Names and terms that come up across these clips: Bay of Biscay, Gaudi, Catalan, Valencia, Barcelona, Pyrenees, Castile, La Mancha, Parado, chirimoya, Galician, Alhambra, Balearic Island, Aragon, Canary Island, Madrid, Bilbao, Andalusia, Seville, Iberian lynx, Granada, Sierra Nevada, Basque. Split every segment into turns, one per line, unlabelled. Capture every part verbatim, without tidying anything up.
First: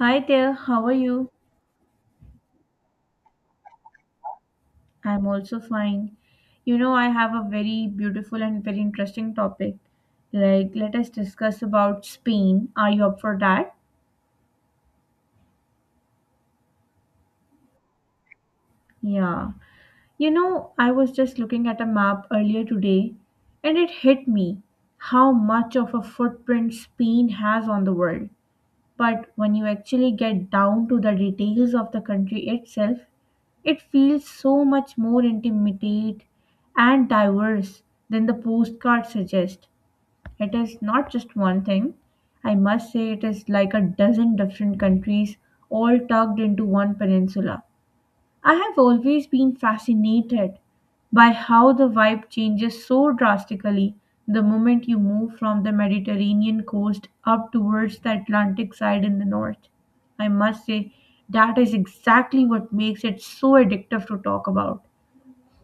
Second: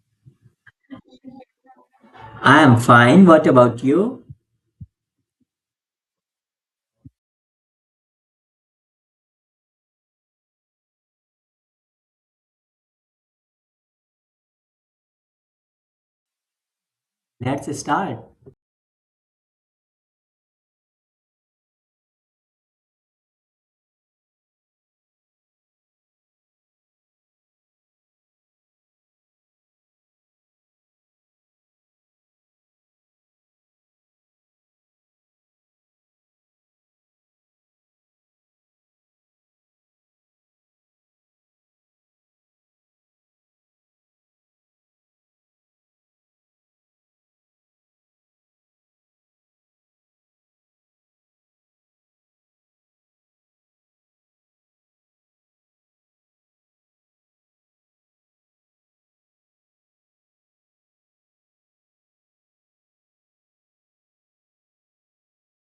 Hi there, how are you?
I am fine. What about you?
I'm also fine. You know, I have a very beautiful and very interesting topic. Like, let us discuss about Spain. Are you up for that?
Let's start.
Yeah. You know, I was just looking at a map earlier today and it hit me how much of a footprint Spain has on the world. But when you actually get down to the details of the country itself, it feels so much more intimate and diverse than the postcard suggests. It is not just one thing. I must say, it is like a dozen different countries all tugged into one peninsula. I have always been fascinated by how the vibe changes so drastically the moment you move from the Mediterranean coast up towards the Atlantic side in the north. I must say, that is exactly what makes it so addictive to talk about.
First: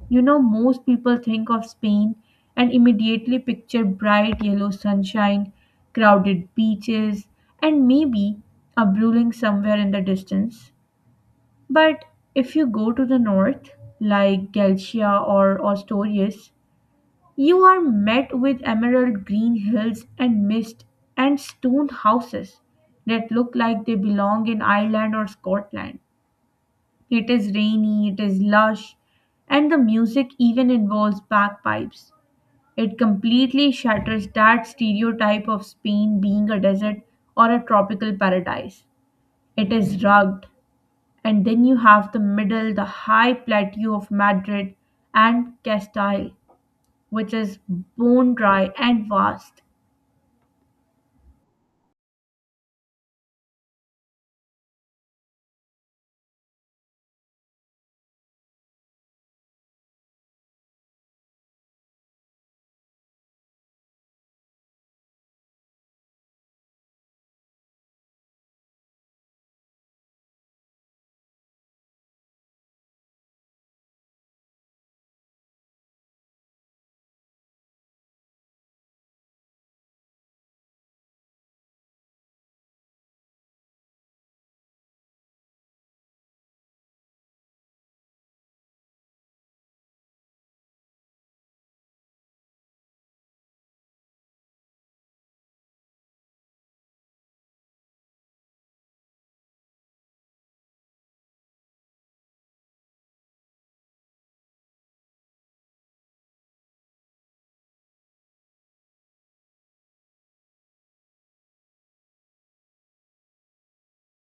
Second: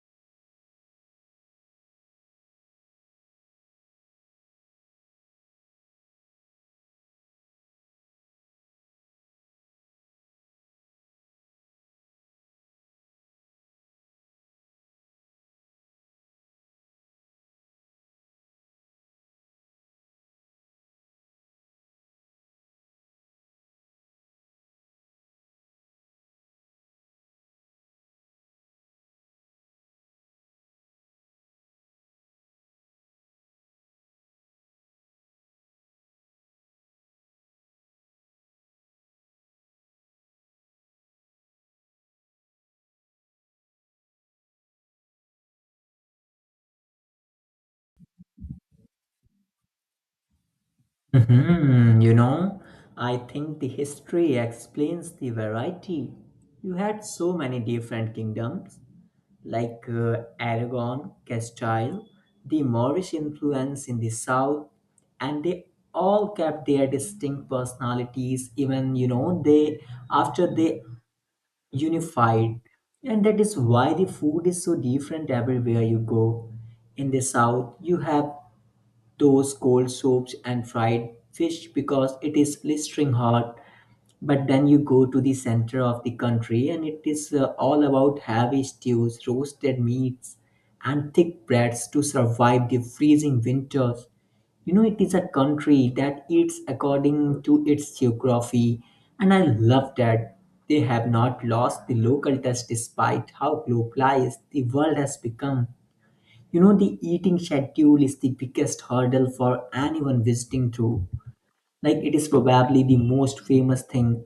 You know, most people think of Spain and immediately picture bright yellow sunshine, crowded beaches, and maybe a brewing somewhere in the distance. But if you go to the north, like Galcia or Ostorius, you are met with emerald green hills and mist and stone houses that look like they belong in Ireland or Scotland. It is rainy, it is lush, and the music even involves bagpipes. It completely shatters that stereotype of Spain being a desert or a tropical paradise. It is rugged, and then you have the middle, the high plateau of Madrid and Castile, which is bone dry and vast.
Mhm. You know, I think the history explains the variety. You had so many different kingdoms, like uh, Aragon, Castile, the Moorish influence in the south, and they all kept their distinct personalities. Even you know, they after they unified, and that is why the food is so different everywhere you go. In the south, you have those cold soups and fried fish because it is blistering hot, but then you go to the center of the country and it is uh, all about heavy stews, roasted meats, and thick breads to survive the freezing winters. You know it is a country that eats according to its geography, and I love that they have not lost the local touch despite how globalized the world has become. You know, the eating schedule is the biggest hurdle for anyone visiting through. Like, it is probably the most famous thing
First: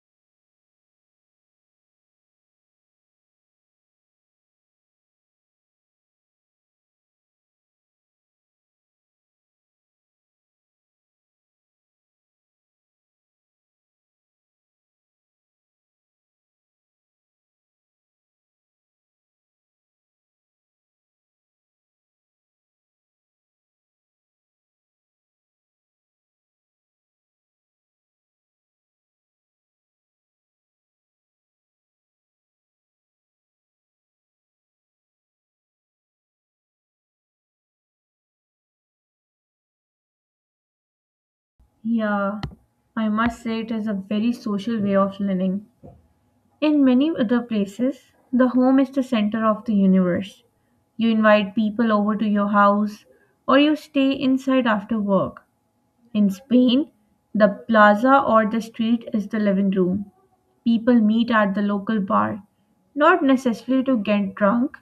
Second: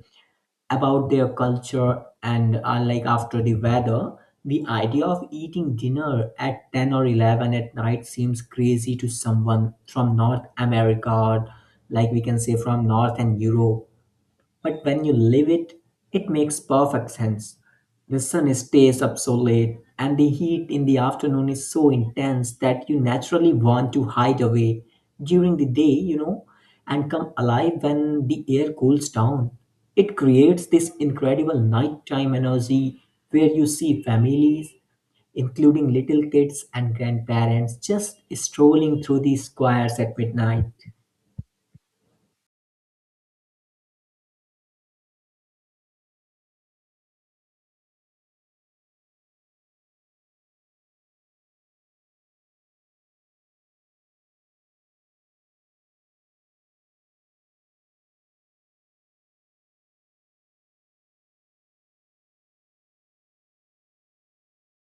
about their culture, and uh, like after the weather, the idea of eating dinner at ten or eleven at night seems crazy to someone from North America or, like, we can say, from North and Europe. But when you live it, it makes perfect sense. The sun stays up so late, and the heat in the afternoon is so intense that you naturally want to hide away during the day, you know, and come alive when the air cools down. It creates this incredible nighttime energy where you see families, including little kids and grandparents, just strolling through the squares at midnight.
Yeah, I must say it is a very social way of living. In many other places, the home is the center of the universe. You invite people over to your house, or you stay inside after work. In Spain, the plaza or the street is the living room. People meet at the local bar, not necessarily to get drunk,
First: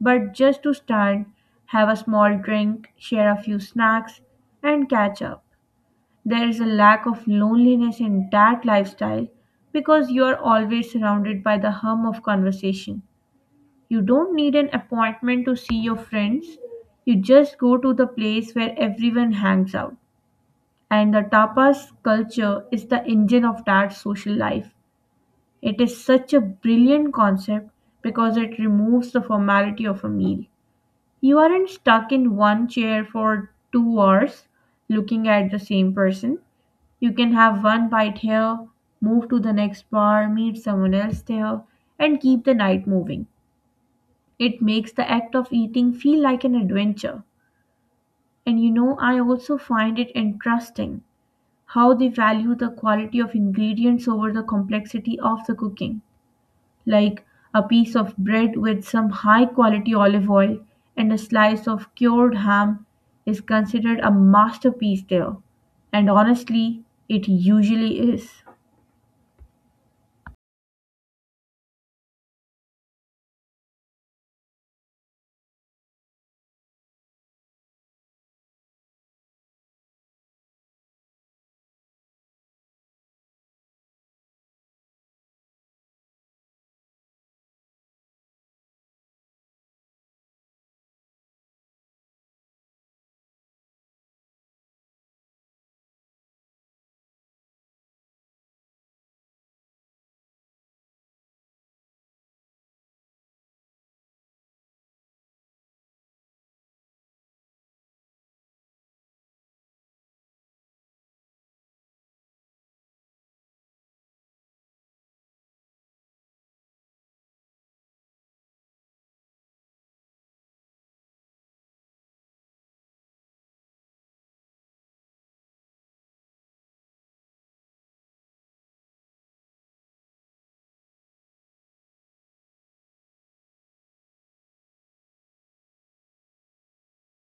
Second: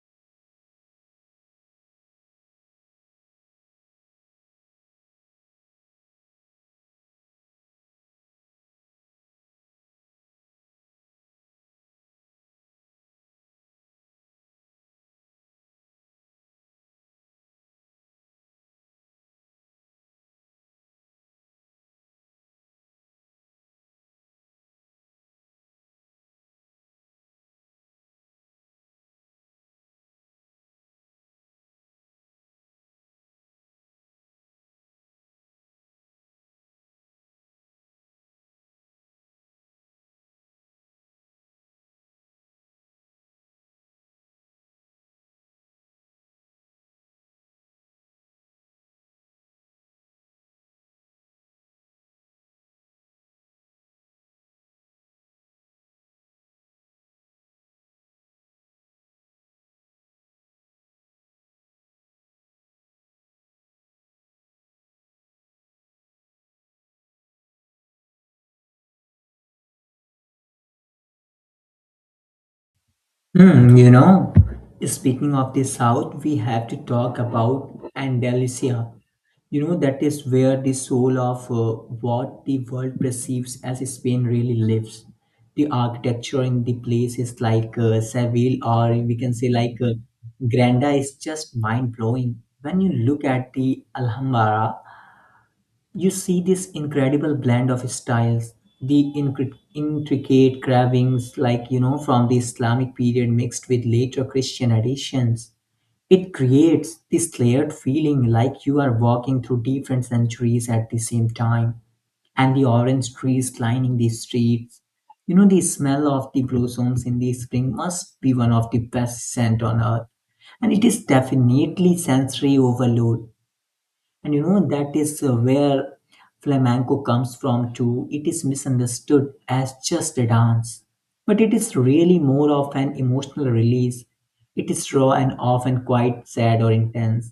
but just to stand, have a small drink, share a few snacks, and catch up. There is a lack of loneliness in that lifestyle because you are always surrounded by the hum of conversation. You don't need an appointment to see your friends, you just go to the place where everyone hangs out. And the tapas culture is the engine of that social life. It is such a brilliant concept because it removes the formality of a meal. You aren't stuck in one chair for two hours looking at the same person. You can have one bite here, move to the next bar, meet someone else there, and keep the night moving. It makes the act of eating feel like an adventure. And you know, I also find it interesting how they value the quality of ingredients over the complexity of the cooking. Like a piece of bread with some high quality olive oil and a slice of cured ham is considered a masterpiece there. And honestly, it usually is.
Hmm. You know, speaking of the South, we have to talk about Andalusia. You know, that is where the soul of uh, what the world perceives as Spain really lives. The architecture in the place is like uh, Seville, or we can say like uh, Granada, is just mind blowing. When you look at the Alhambra, you see this incredible blend of styles, the incri- intricate carvings, like you know, from the Islamic period mixed with later Christian additions. It creates this layered feeling like you are walking through different centuries at the same time, and the orange trees lining the streets. You know, the smell of the blossoms in the spring must be one of the best scent on earth, and it is definitely sensory overload. And you know, that is uh, where flamenco comes from too. It is misunderstood as just a dance, but it is really more of an emotional release. It is raw and often quite sad or intense.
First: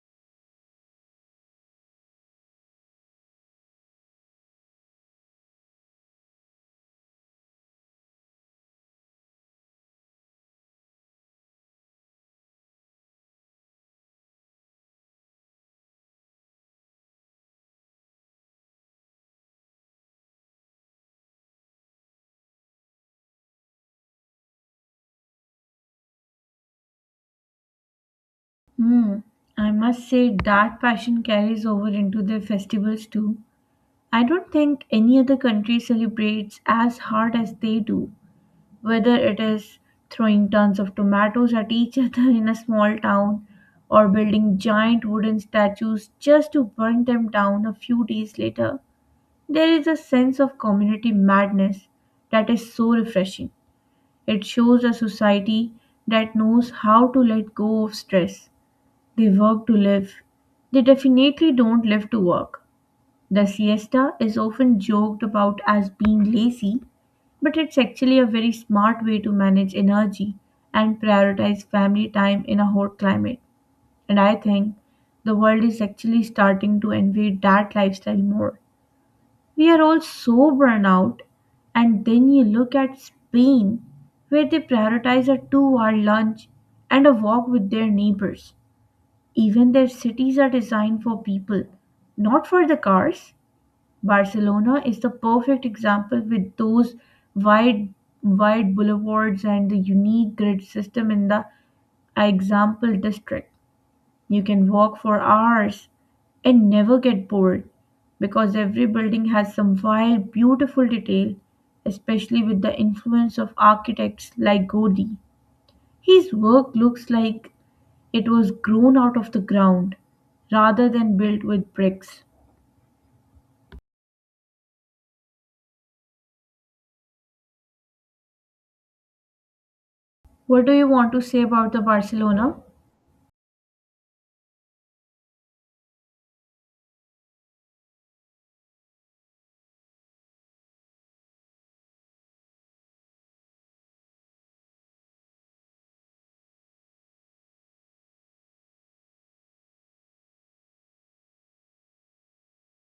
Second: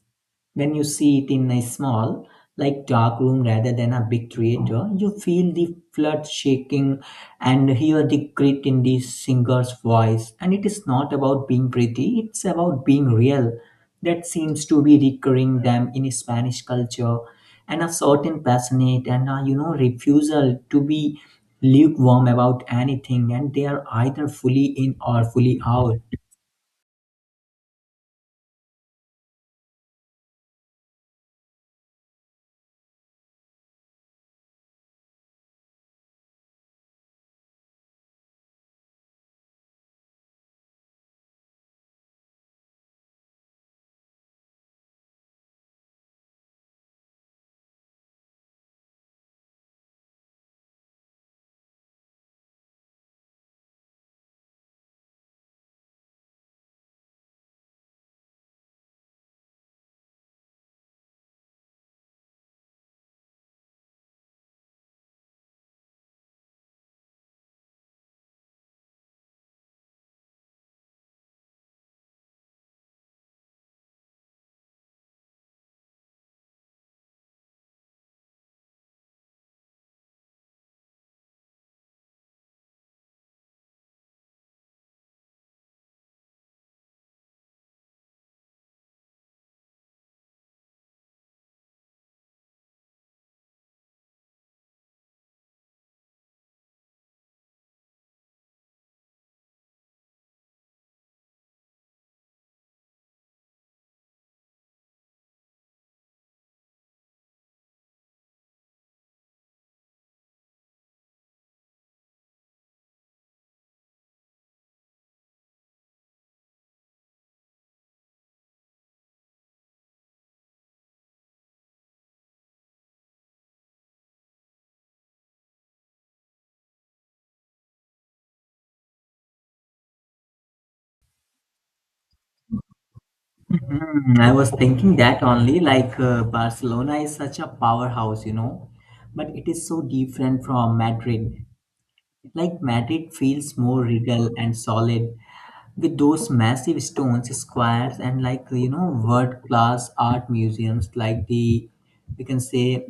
When you see it in a small, like dark room rather than a big theater, you feel the flood shaking and hear the grit in the singer's voice. And it is not about being pretty, it's about being real. That seems to be recurring them in Spanish culture, and a certain passionate and a, you know refusal to be lukewarm about anything, and they are either fully in or fully out.
Hmm, I must say that passion carries over into their festivals too. I don't think any other country celebrates as hard as they do. Whether it is throwing tons of tomatoes at each other in a small town or building giant wooden statues just to burn them down a few days later, there is a sense of community madness that is so refreshing. It shows a society that knows how to let go of stress. They work to live. They definitely don't live to work. The siesta is often joked about as being lazy, but it's actually a very smart way to manage energy and prioritize family time in a hot climate. And I think the world is actually starting to envy that lifestyle more. We are all so burned out, and then you look at Spain, where they prioritize a two hour lunch and a walk with their neighbors. Even their cities are designed for people, not for the cars. Barcelona is the perfect example with those wide wide boulevards and the unique grid system in the example district. You can walk for hours and never get bored because every building has some wild, beautiful detail, especially with the influence of architects like Gaudi. His work looks like it was grown out of the ground rather than built with bricks. What do you want to say about the Barcelona?
Hmm. I was thinking that only like uh, Barcelona is such a powerhouse, you know, but it is so different from Madrid. Like Madrid feels more regal and solid with those massive stones, squares, and like you know, world class art museums like the, we can say,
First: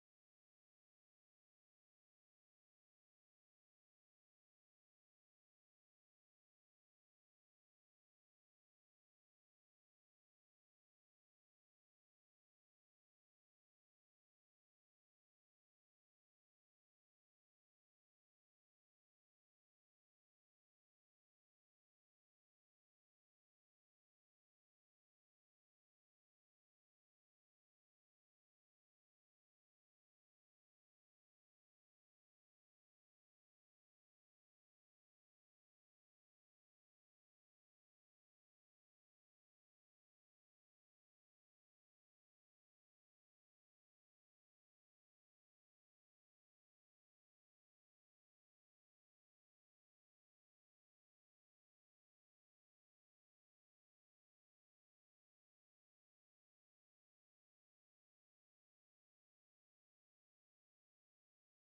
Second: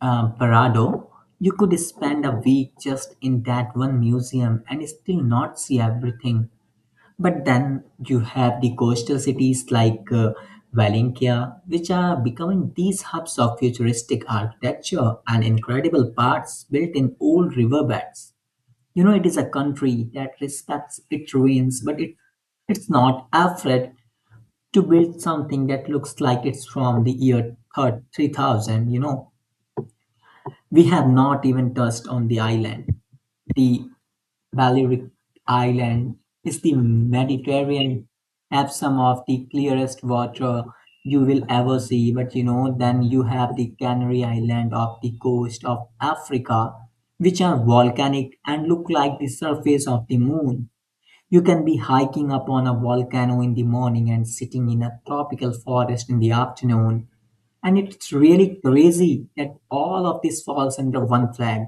uh, Parado. You could spend a week just in that one museum and still not see everything. But then you have the coastal cities like uh, Valencia, which are becoming these hubs of futuristic architecture and incredible parks built in old riverbeds. You know, it is a country that respects its ruins, but it, it's not afraid to build something that looks like it's from the year thir- three thousand. You know, we have not even touched on the island, the Balearic Island is the Mediterranean, have some of the clearest water you will ever see. But you know, then you have the Canary Island of the coast of Africa, which are volcanic and look like the surface of the moon. You can be hiking up on a volcano in the morning and sitting in a tropical forest in the afternoon. And it's really crazy that all of this falls under one flag.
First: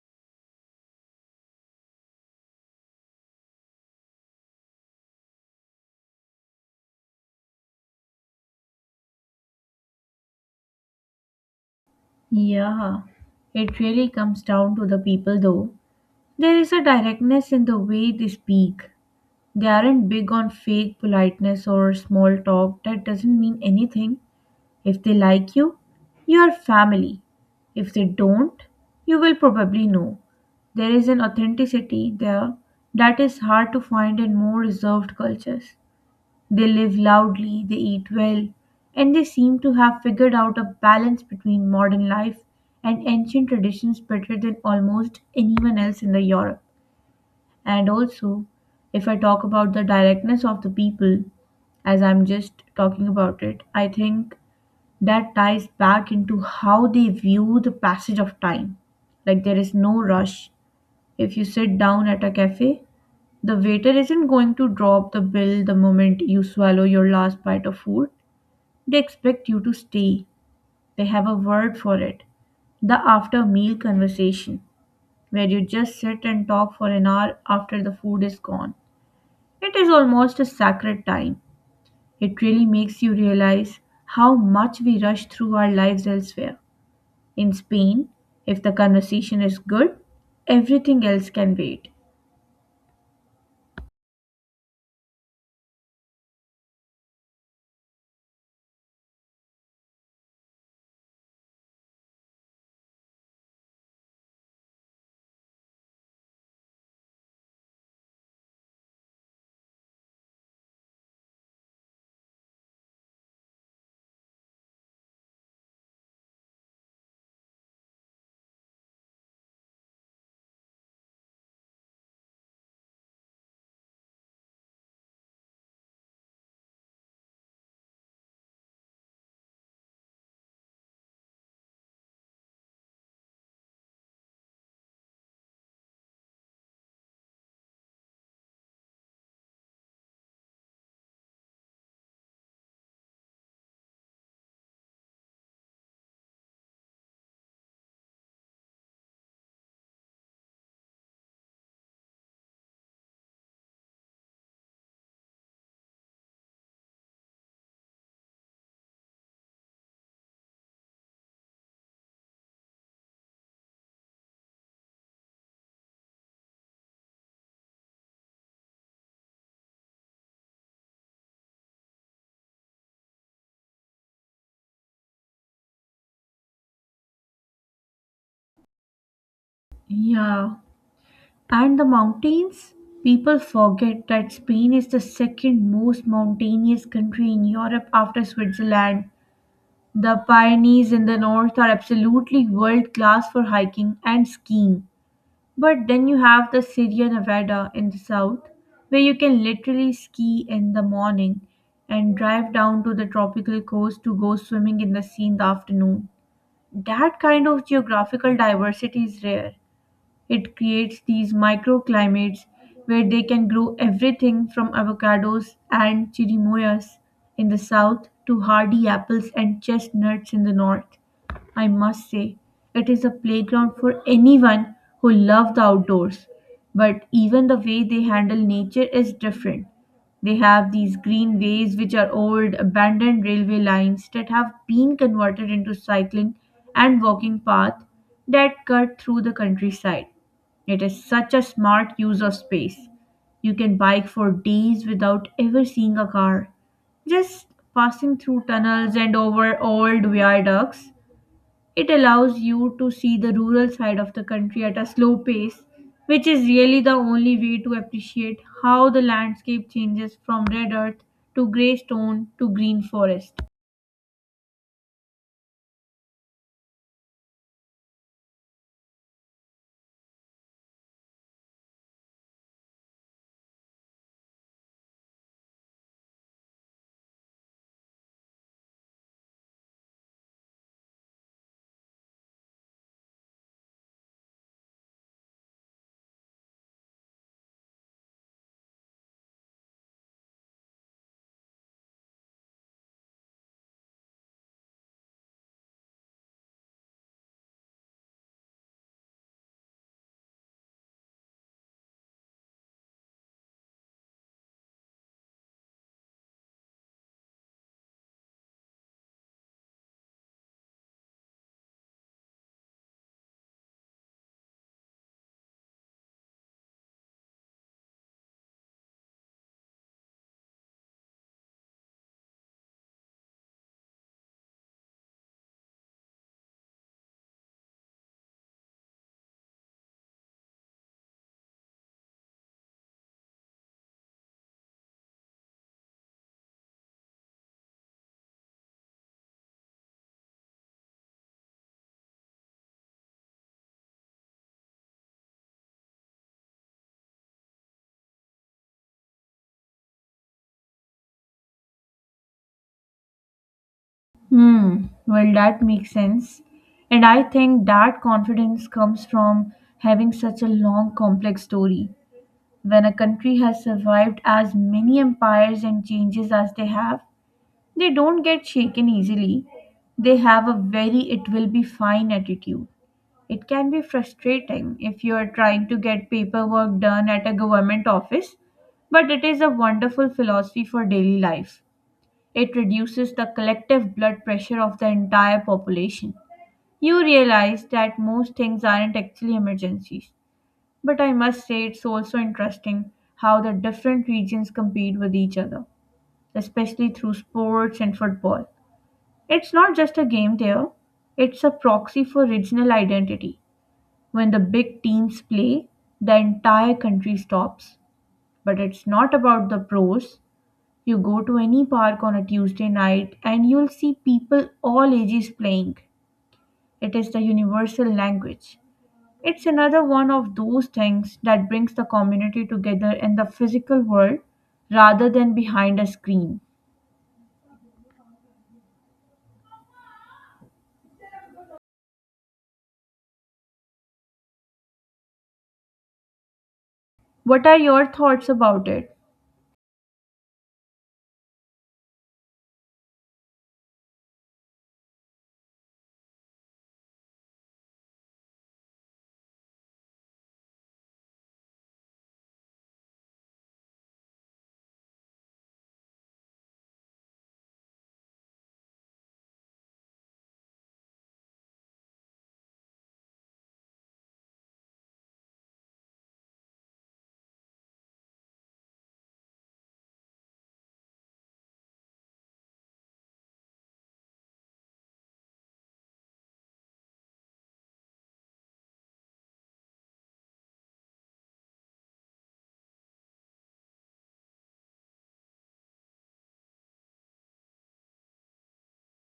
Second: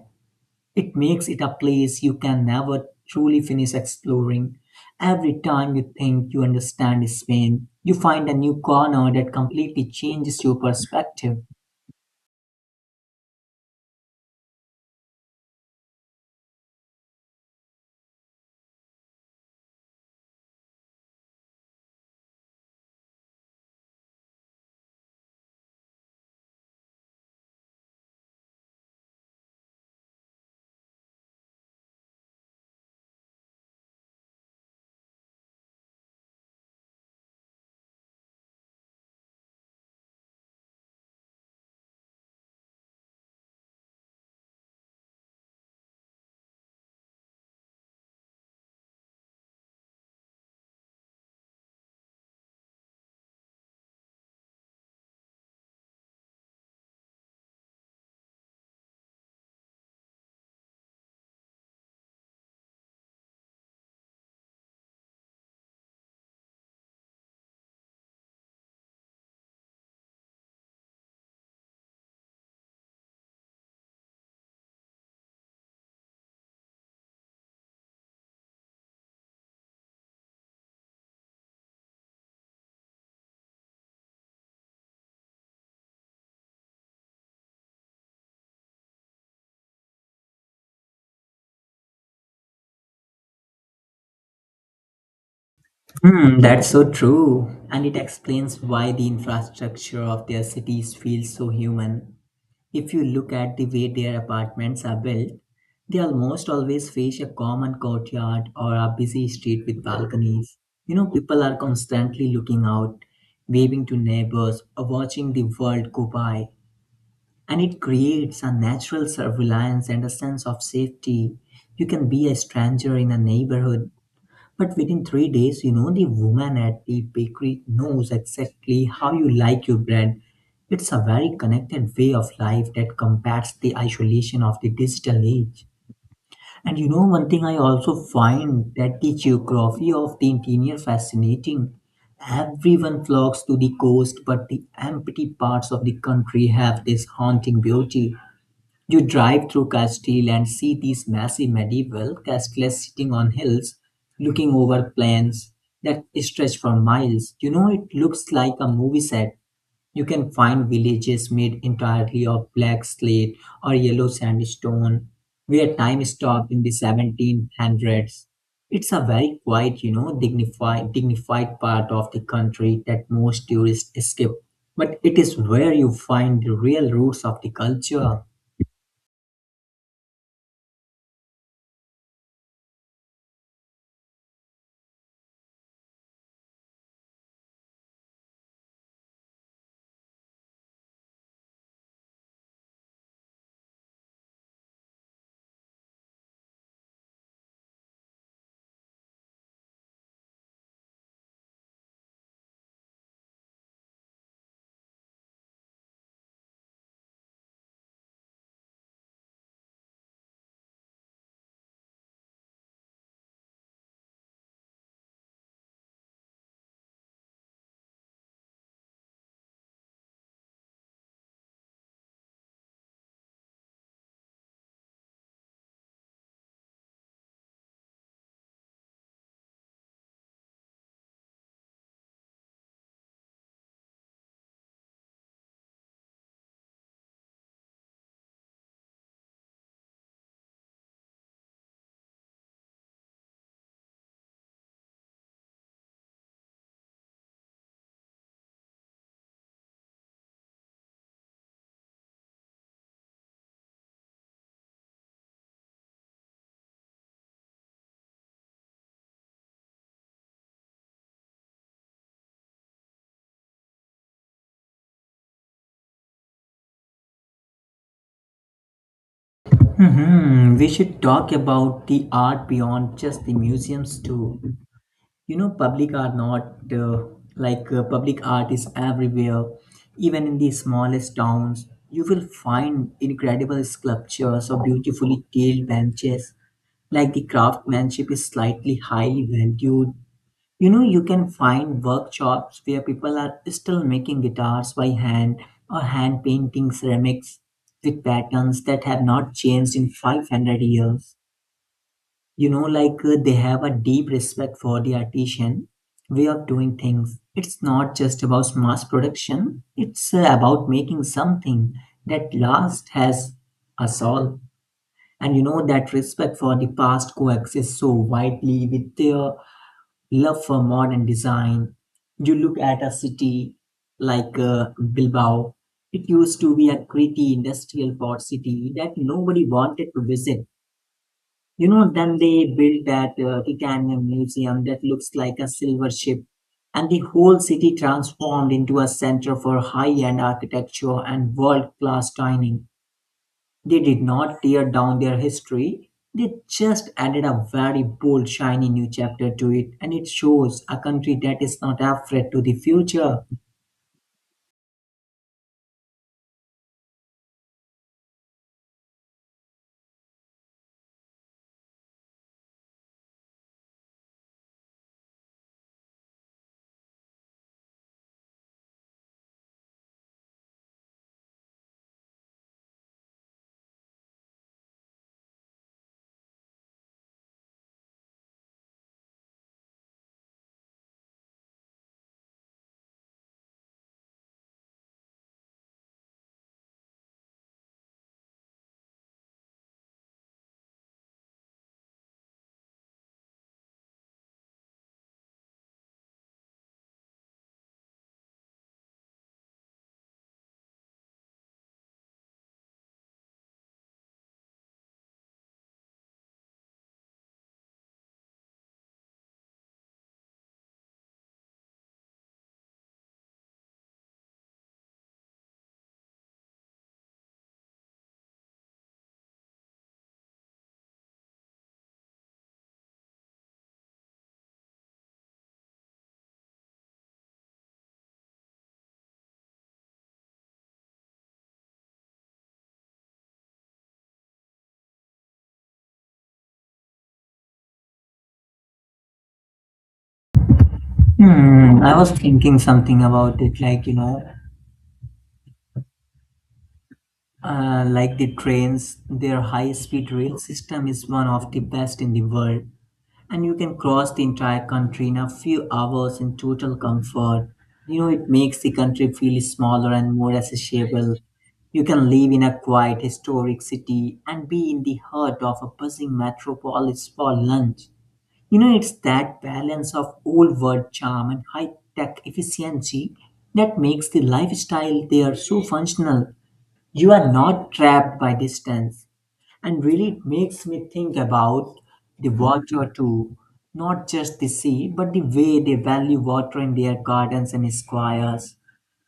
It makes it a place you can never truly finish exploring. Every time you think you understand Spain, you find a new corner that completely changes your perspective.
Yeah, it really comes down to the people though. There is a directness in the way they speak. They aren't big on fake politeness or small talk that doesn't mean anything. If they like you, you are family. If they don't, you will probably know. There is an authenticity there that is hard to find in more reserved cultures. They live loudly, they eat well, and they seem to have figured out a balance between modern life and ancient traditions better than almost anyone else in the Europe. And also, if I talk about the directness of the people, as I'm just talking about it, I think that ties back into how they view the passage of time. Like there is no rush. If you sit down at a cafe, the waiter isn't going to drop the bill the moment you swallow your last bite of food. They expect you to stay. They have a word for it, the after meal conversation, where you just sit and talk for an hour after the food is gone. It is almost a sacred time. It really makes you realize how much we rush through our lives elsewhere. In Spain, if the conversation is good, everything else can wait.
Hmm, that's so true. And it explains why the infrastructure of their cities feels so human. If you look at the way their apartments are built, they almost always face a common courtyard or a busy street with balconies. You know, people are constantly looking out, waving to neighbors, or watching the world go by. And it creates a natural self reliance and a sense of safety. You can be a stranger in a neighborhood, but within three days, you know, the woman at the bakery knows exactly how you like your bread. It's a very connected way of life that combats the isolation of the digital age. And you know, one thing I also find that the geography of the interior fascinating. Everyone flocks to the coast, but the empty parts of the country have this haunting beauty. You drive through Castile and see these massive medieval castles sitting on hills, looking over plains that stretch for miles. You know, it looks like a movie set. You can find villages made entirely of black slate or yellow sandstone, where time stopped in the seventeen hundreds. It's a very quiet, you know, dignified, dignified part of the country that most tourists skip, but it is where you find the real roots of the culture.
Yeah, and the mountains? People forget that Spain is the second most mountainous country in Europe after Switzerland. The Pyrenees in the north are absolutely world class for hiking and skiing. But then you have the Sierra Nevada in the south, where you can literally ski in the morning and drive down to the tropical coast to go swimming in the sea in the afternoon. That kind of geographical diversity is rare. It creates these microclimates where they can grow everything from avocados and chirimoyas in the south to hardy apples and chestnuts in the north. I must say, it is a playground for anyone who loves the outdoors. But even the way they handle nature is different. They have these green ways, which are old, abandoned railway lines that have been converted into cycling and walking paths that cut through the countryside. It is such a smart use of space. You can bike for days without ever seeing a car. Just passing through tunnels and over old viaducts, it allows you to see the rural side of the country at a slow pace, which is really the only way to appreciate how the landscape changes from red earth to grey stone to green forest.
Mhm. We should talk about the art beyond just the museums too. You know, public art not uh, like uh, Public art is everywhere. Even in the smallest towns, you will find incredible sculptures or beautifully tailed benches. Like the craftsmanship is slightly highly valued. You know, you can find workshops where people are still making guitars by hand or hand painting ceramics with patterns that have not changed in five hundred years. You know, like uh, they have a deep respect for the artisan way of doing things. It's not just about mass production, it's uh, about making something that last has us all. And you know, that respect for the past coexists so widely with their love for modern design. You look at a city like uh, Bilbao. It used to be a gritty industrial port city that nobody wanted to visit. You know, then they built that uh, titanium museum that looks like a silver ship, and the whole city transformed into a center for high end architecture and world class dining. They did not tear down their history, they just added a very bold, shiny new chapter to it, and it shows a country that is not afraid to the future.
Hmm. Well, that makes sense. And I think that confidence comes from having such a long, complex story. When a country has survived as many empires and changes as they have, they don't get shaken easily. They have a very it will be fine attitude. It can be frustrating if you are trying to get paperwork done at a government office, but it is a wonderful philosophy for daily life. It reduces the collective blood pressure of the entire population. You realize that most things aren't actually emergencies. But I must say, it's also interesting how the different regions compete with each other, especially through sports and football. It's not just a game there, it's a proxy for regional identity. When the big teams play, the entire country stops. But it's not about the pros, you go to any park on a Tuesday night and you'll see people all ages playing. It is the universal language. It's another one of those things that brings the community together in the physical world rather than behind a screen. What are your thoughts about it?
Hmm, I was thinking something about it, like you know, uh, like the trains, their high speed rail system is one of the best in the world. And you can cross the entire country in a few hours in total comfort. You know, it makes the country feel smaller and more accessible. You can live in a quiet, historic city and be in the heart of a buzzing metropolis for lunch. You know, it's that balance of old world charm and high tech efficiency that makes the lifestyle there so functional. You are not trapped by distance, and really it makes me think about the water too, not just the sea, but the way they value water in their gardens and squares,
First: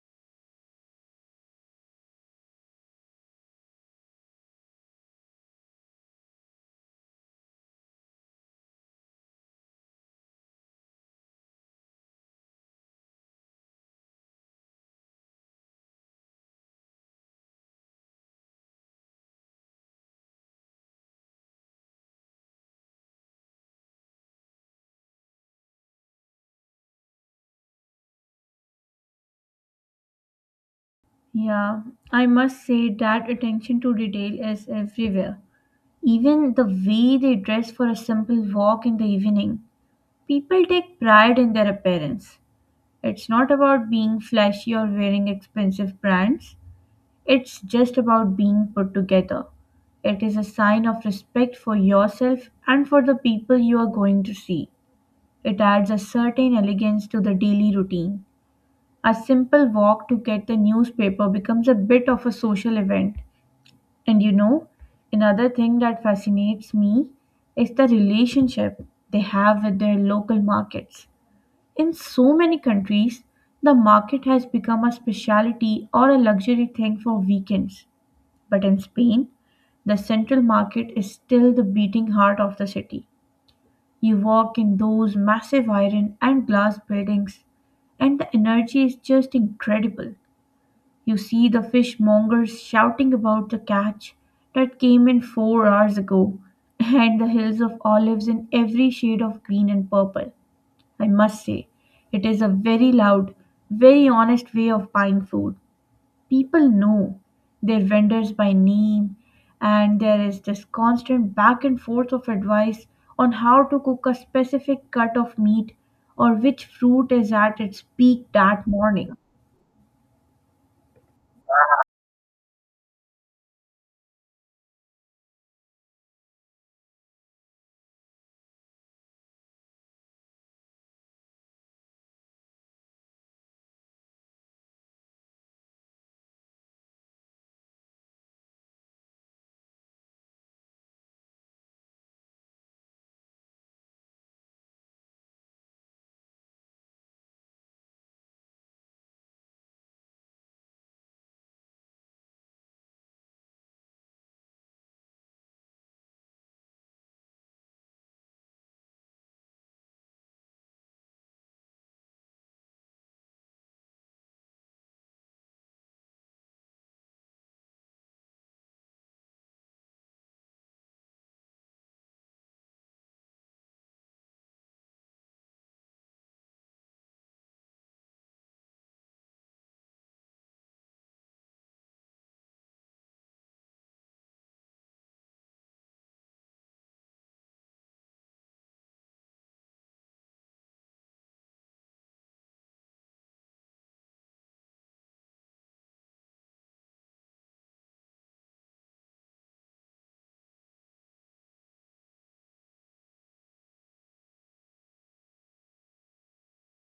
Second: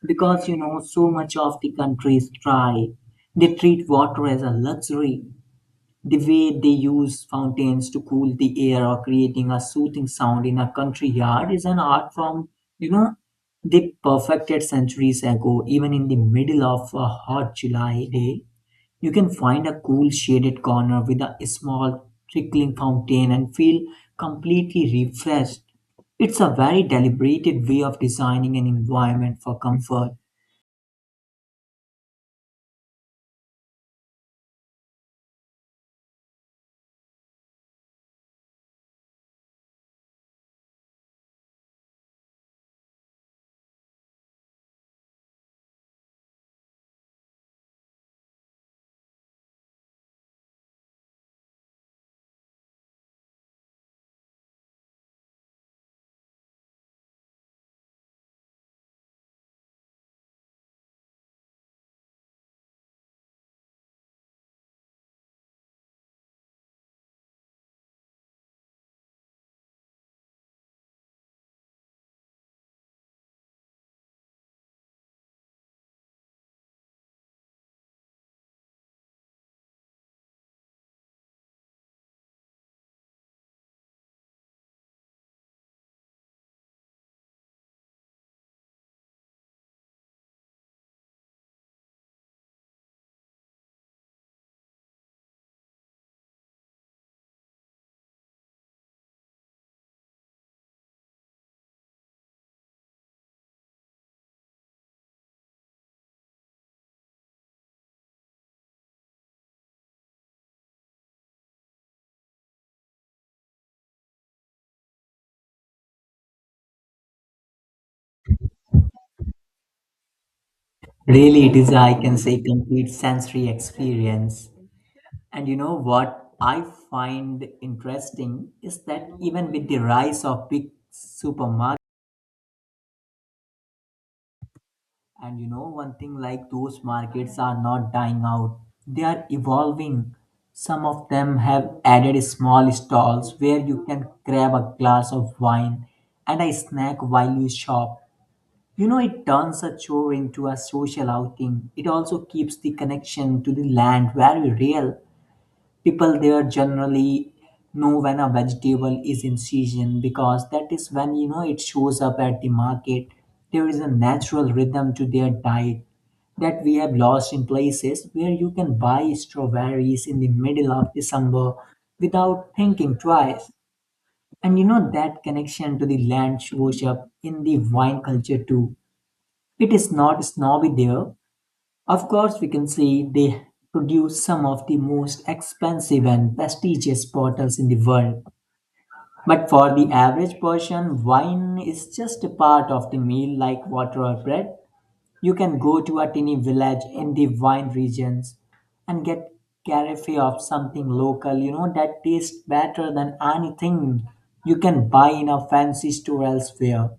because you know so much of the country is dry. They treat water as a luxury. The way they use fountains to cool the air or creating a soothing sound in a country yard is an art form, you know, they perfected centuries ago. Even in the middle of a hot July day, you can find a cool shaded corner with a small trickling fountain and feel completely refreshed. It's a very deliberate way of designing an environment for comfort.
Yeah, I must say that attention to detail is everywhere. Even the way they dress for a simple walk in the evening. People take pride in their appearance. It's not about being flashy or wearing expensive brands. It's just about being put together. It is a sign of respect for yourself and for the people you are going to see. It adds a certain elegance to the daily routine. A simple walk to get the newspaper becomes a bit of a social event. And you know, another thing that fascinates me is the relationship they have with their local markets. In so many countries, the market has become a specialty or a luxury thing for weekends. But in Spain, the central market is still the beating heart of the city. You walk in those massive iron and glass buildings, and the energy is just incredible. You see the fishmongers shouting about the catch that came in four hours ago, and the hills of olives in every shade of green and purple. I must say. It is a very loud, very honest way of buying food. People know their vendors by name, and there is this constant back and forth of advice on how to cook a specific cut of meat or which fruit is at its peak that morning.
Really, it is, I can say, complete sensory experience. And you know what I find interesting is that even with the rise of big supermarkets, and you know, one thing, like those markets are not dying out, they are evolving. Some of them have added small stalls where you can grab a glass of wine and a snack while you shop. You know, it turns a chore into a social outing. It also keeps the connection to the land very real. People there generally know when a vegetable is in season because that is when you know it shows up at the market. There is a natural rhythm to their diet that we have lost in places where you can buy strawberries in the middle of December without thinking twice. And you know that connection to the land shows up in the wine culture too. It is not snobby there. Of course we can see they produce some of the most expensive and prestigious bottles in the world. But for the average person, wine is just a part of the meal like water or bread. You can go to a tiny village in the wine regions and get cafe of something local, you know, that tastes better than anything you can buy in a fancy store elsewhere,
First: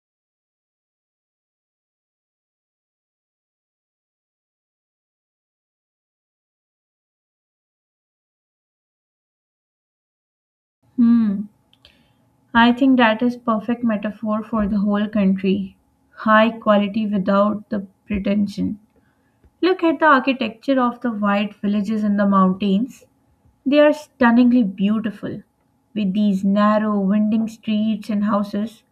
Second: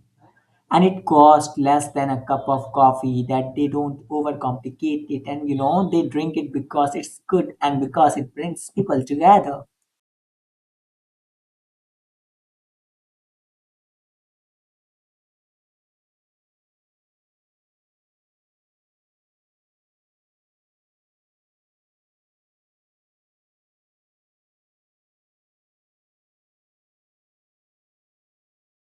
and it costs less than a cup of coffee. That they don't overcomplicate it, and you know they drink it because it's good and because it brings people together.
Hmm. I think that is perfect metaphor for the whole country. High quality without the pretension. Look at the architecture of the white villages in the mountains. They are stunningly beautiful, with these narrow, winding streets and houses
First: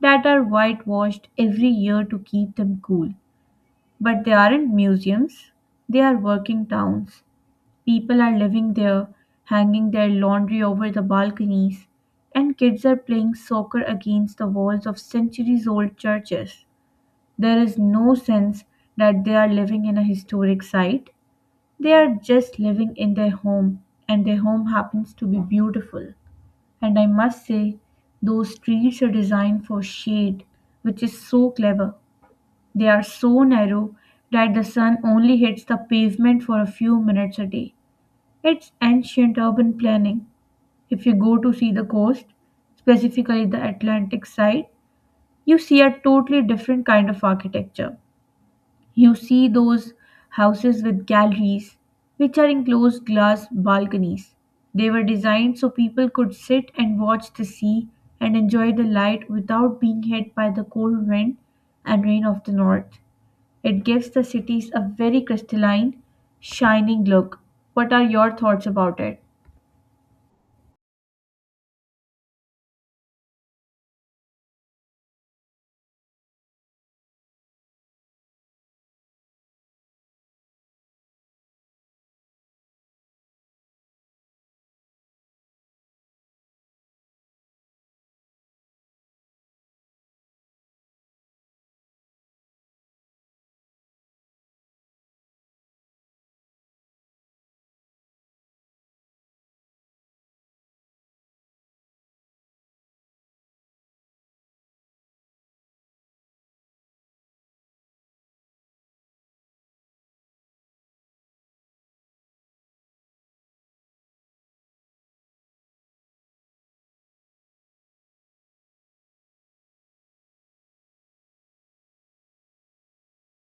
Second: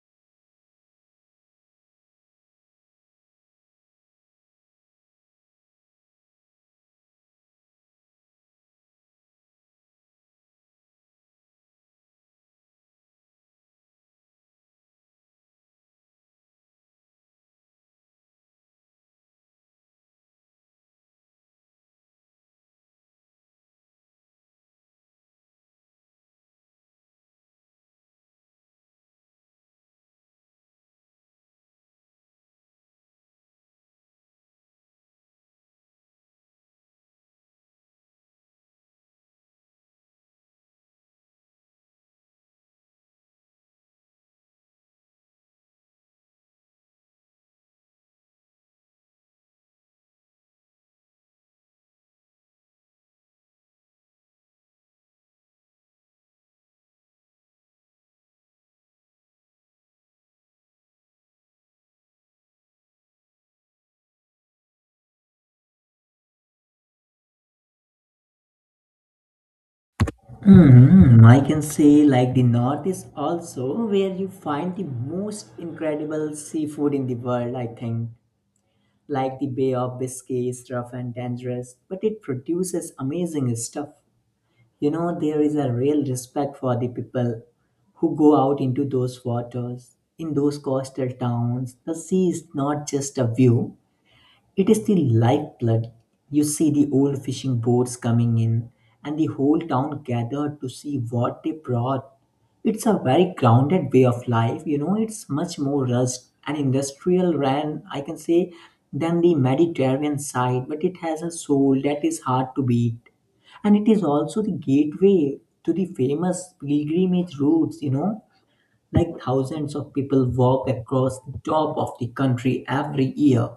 that are whitewashed every year to keep them cool. But they aren't museums, they are working towns. People are living there, hanging their laundry over the balconies, and kids are playing soccer against the walls of centuries old churches. There is no sense that they are living in a historic site, they are just living in their home, and their home happens to be beautiful. And I must say, those trees are designed for shade, which is so clever. They are so narrow that the sun only hits the pavement for a few minutes a day. It's ancient urban planning. If you go to see the coast, specifically the Atlantic side, you see a totally different kind of architecture. You see those houses with galleries, which are enclosed glass balconies. They were designed so people could sit and watch the sea and enjoy the light without being hit by the cold wind and rain of the north. It gives the cities a very crystalline, shining look. What are your thoughts about it?
Hmm. I can say like the north is also where you find the most incredible seafood in the world, I think. Like the Bay of Biscay is rough and dangerous, but it produces amazing stuff. You know, there is a real respect for the people who go out into those waters. In those coastal towns, the sea is not just a view, it is the lifeblood. You see the old fishing boats coming in, and the whole town gathered to see what they brought. It's a very grounded way of life. You know, it's much more rushed and industrial ran, I can say, than the Mediterranean side, but it has a soul that is hard to beat. And it is also the gateway to the famous pilgrimage routes, you know, like thousands of people walk across the top of the country every year.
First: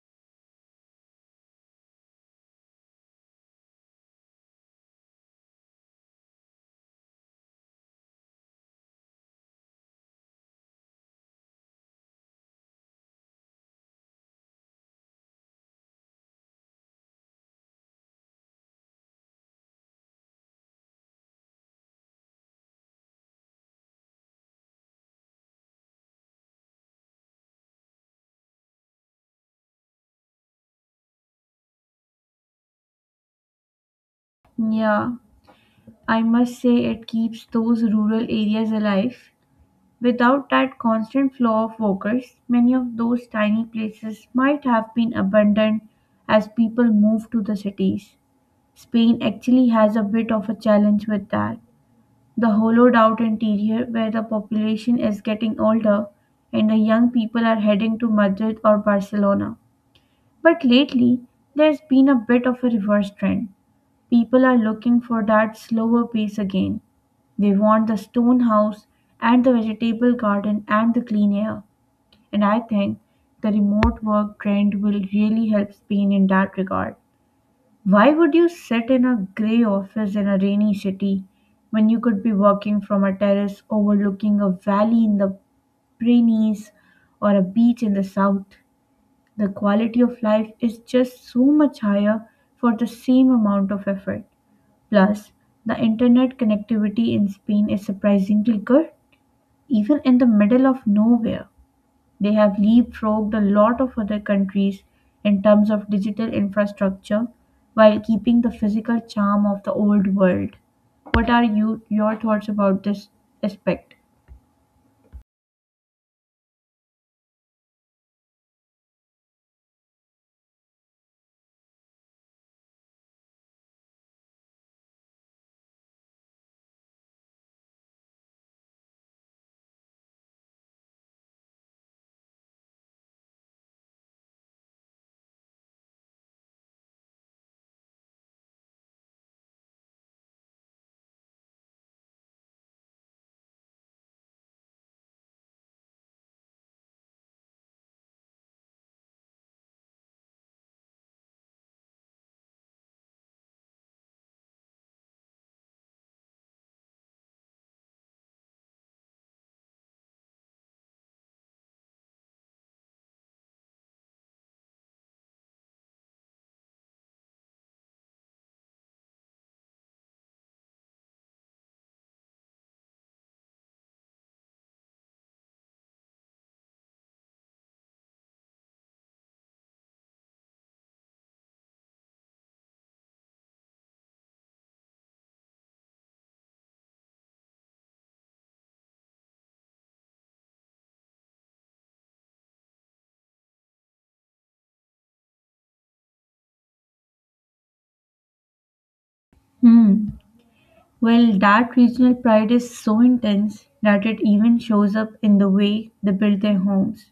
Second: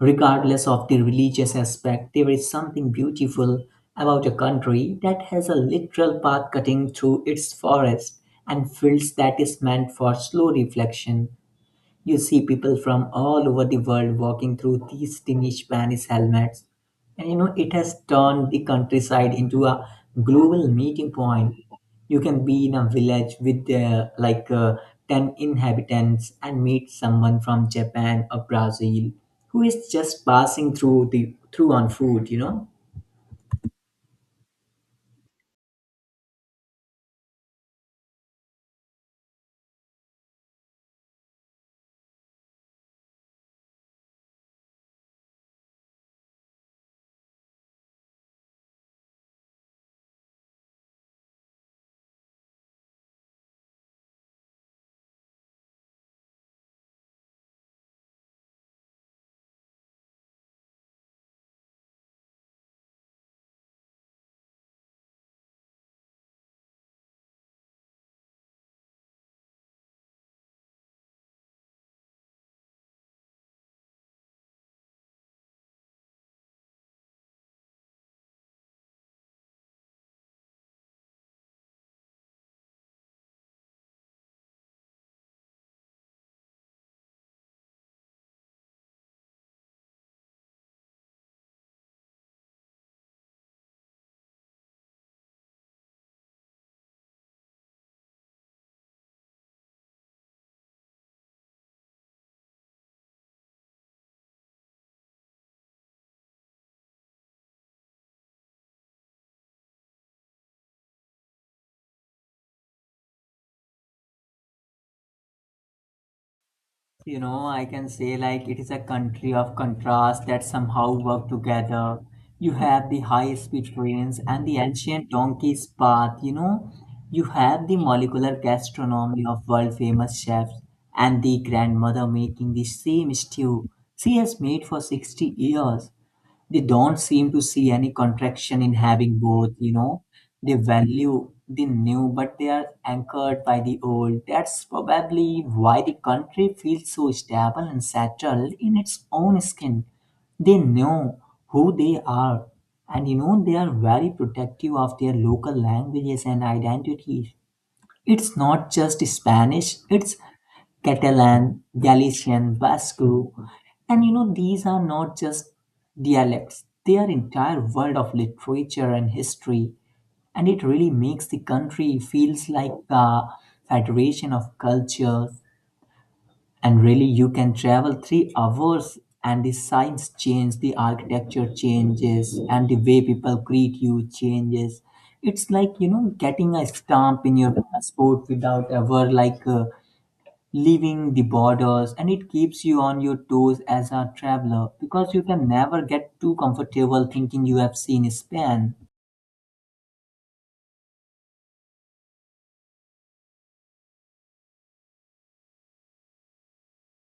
Regardless of the religious aspect, there is something beautiful about a country that has a literal path cutting through its forest and fields that is meant for slow reflection. You see people from all over the world walking through these tiny Spanish helmets. And you know, it has turned the countryside into a global meeting point. You can be in a village with uh, like uh, ten inhabitants and meet someone from Japan or Brazil who is just passing through the through on foot, you know.
Yeah, I must say it keeps those rural areas alive. Without that constant flow of workers, many of those tiny places might have been abandoned as people moved to the cities. Spain actually has a bit of a challenge with that. The hollowed out interior, where the population is getting older and the young people are heading to Madrid or Barcelona. But lately, there's been a bit of a reverse trend. People are looking for that slower pace again. They want the stone house and the vegetable garden and the clean air. And I think the remote work trend will really help Spain in that regard. Why would you sit in a grey office in a rainy city when you could be working from a terrace overlooking a valley in the Pyrenees or a beach in the south? The quality of life is just so much higher for the same amount of effort. Plus, the internet connectivity in Spain is surprisingly good, even in the middle of nowhere. They have leapfrogged a lot of other countries in terms of digital infrastructure while keeping the physical charm of the old world. What are you your thoughts about this aspect?
You know, I can say like it is a country of contrast that somehow work together. You have the high-speed trains and the ancient donkey's path, you know. You have the molecular gastronomy of world-famous chefs and the grandmother making the same stew she has made for sixty years. They don't seem to see any contraction in having both. You know they value the new, but they are anchored by the old. That's probably why the country feels so stable and settled in its own skin. They know who they are, and you know they are very protective of their local languages and identities. It's not just Spanish, it's Catalan, Galician, Basque, and you know, these are not just dialects, they are entire world of literature and history, and it really makes the country feels like a federation of cultures. And really, you can travel three hours and the signs change, the architecture changes, and the way people greet you changes. It's like you know getting a stamp in your passport without ever like uh, leaving the borders, and it keeps you on your toes as a traveler because you can never get too comfortable thinking you have seen Spain.
Hmm. Well, that regional pride is so intense that it even shows up in the way they build their homes.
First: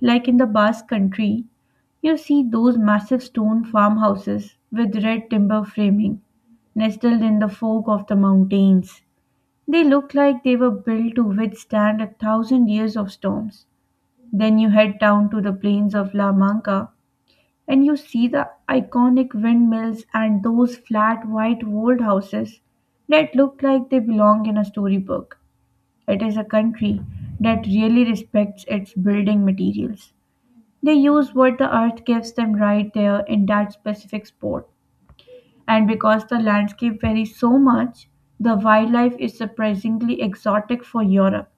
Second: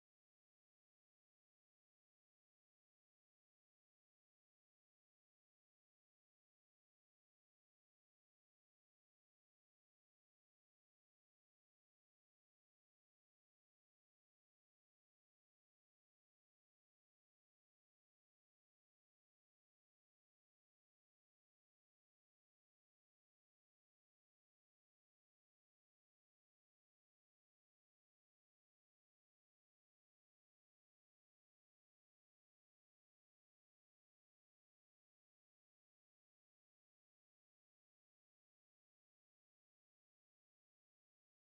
Like in the Basque country, you see those massive stone farmhouses with red timber framing, nestled in the fork of the mountains. They look like they were built to withstand a thousand years of storms. Then you head down to the plains of La Manca and you see the iconic windmills and those flat white walled houses that look like they belong in a storybook. It is a country that really respects its building materials. They use what the earth gives them right there in that specific spot. And because the landscape varies so much, the wildlife is surprisingly exotic for Europe.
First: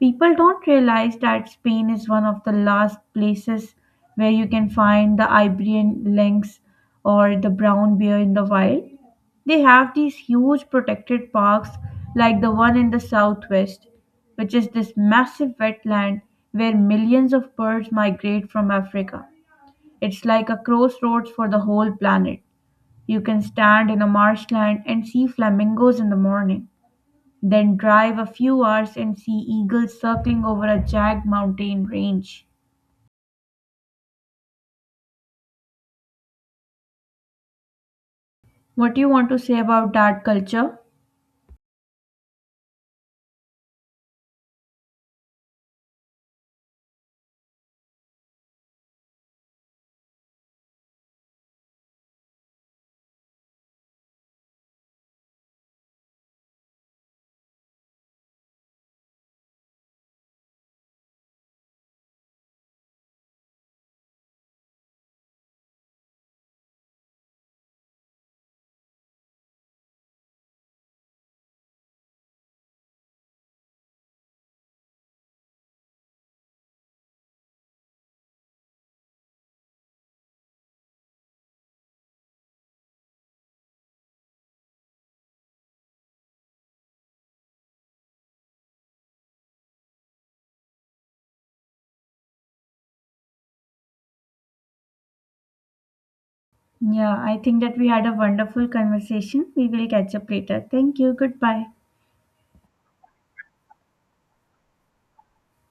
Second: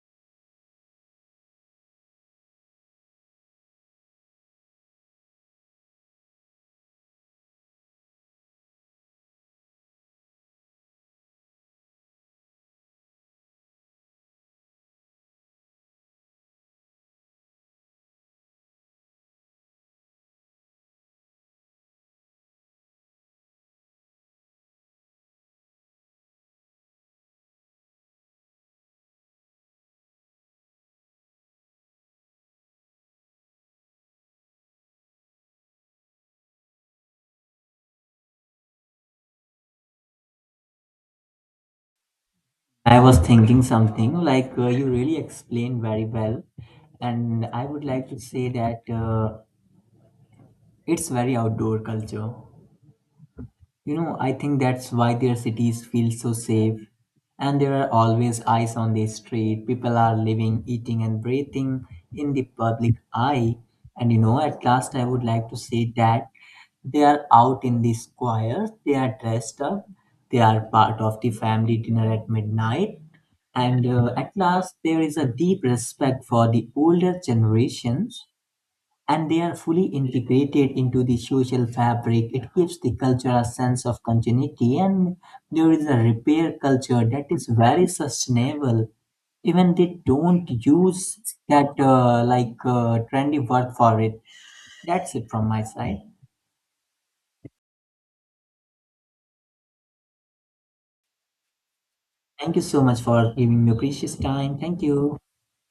People don't realize that Spain is one of the last places where you can find the Iberian lynx or the brown bear in the wild. They have these huge protected parks like the one in the southwest, which is this massive wetland where millions of birds migrate from Africa. It's like a crossroads for the whole planet. You can stand in a marshland and see flamingos in the morning, then drive a few hours and see eagles circling over a jagged mountain range. What do you want to say about that culture?
I was thinking something like uh, you really explained very well, and I would like to say that uh, it's very outdoor culture. You know, I think that's why their cities feel so safe. And there are always eyes on the street. People are living, eating, and breathing in the public eye. And you know, at last, I would like to say that they are out in the square, they are dressed up, they are part of the family dinner at midnight. And uh, at last, there is a deep respect for the older generations and they are fully integrated into the social fabric. It gives the culture a sense of continuity, and there is a repair culture that is very sustainable. Even they don't use that uh, like uh, trendy word for it. That's it from my side.
Yeah, I think that we had a wonderful conversation. We will catch up later. Thank you. Goodbye.
Thank you so much for giving me your precious time. Thank you.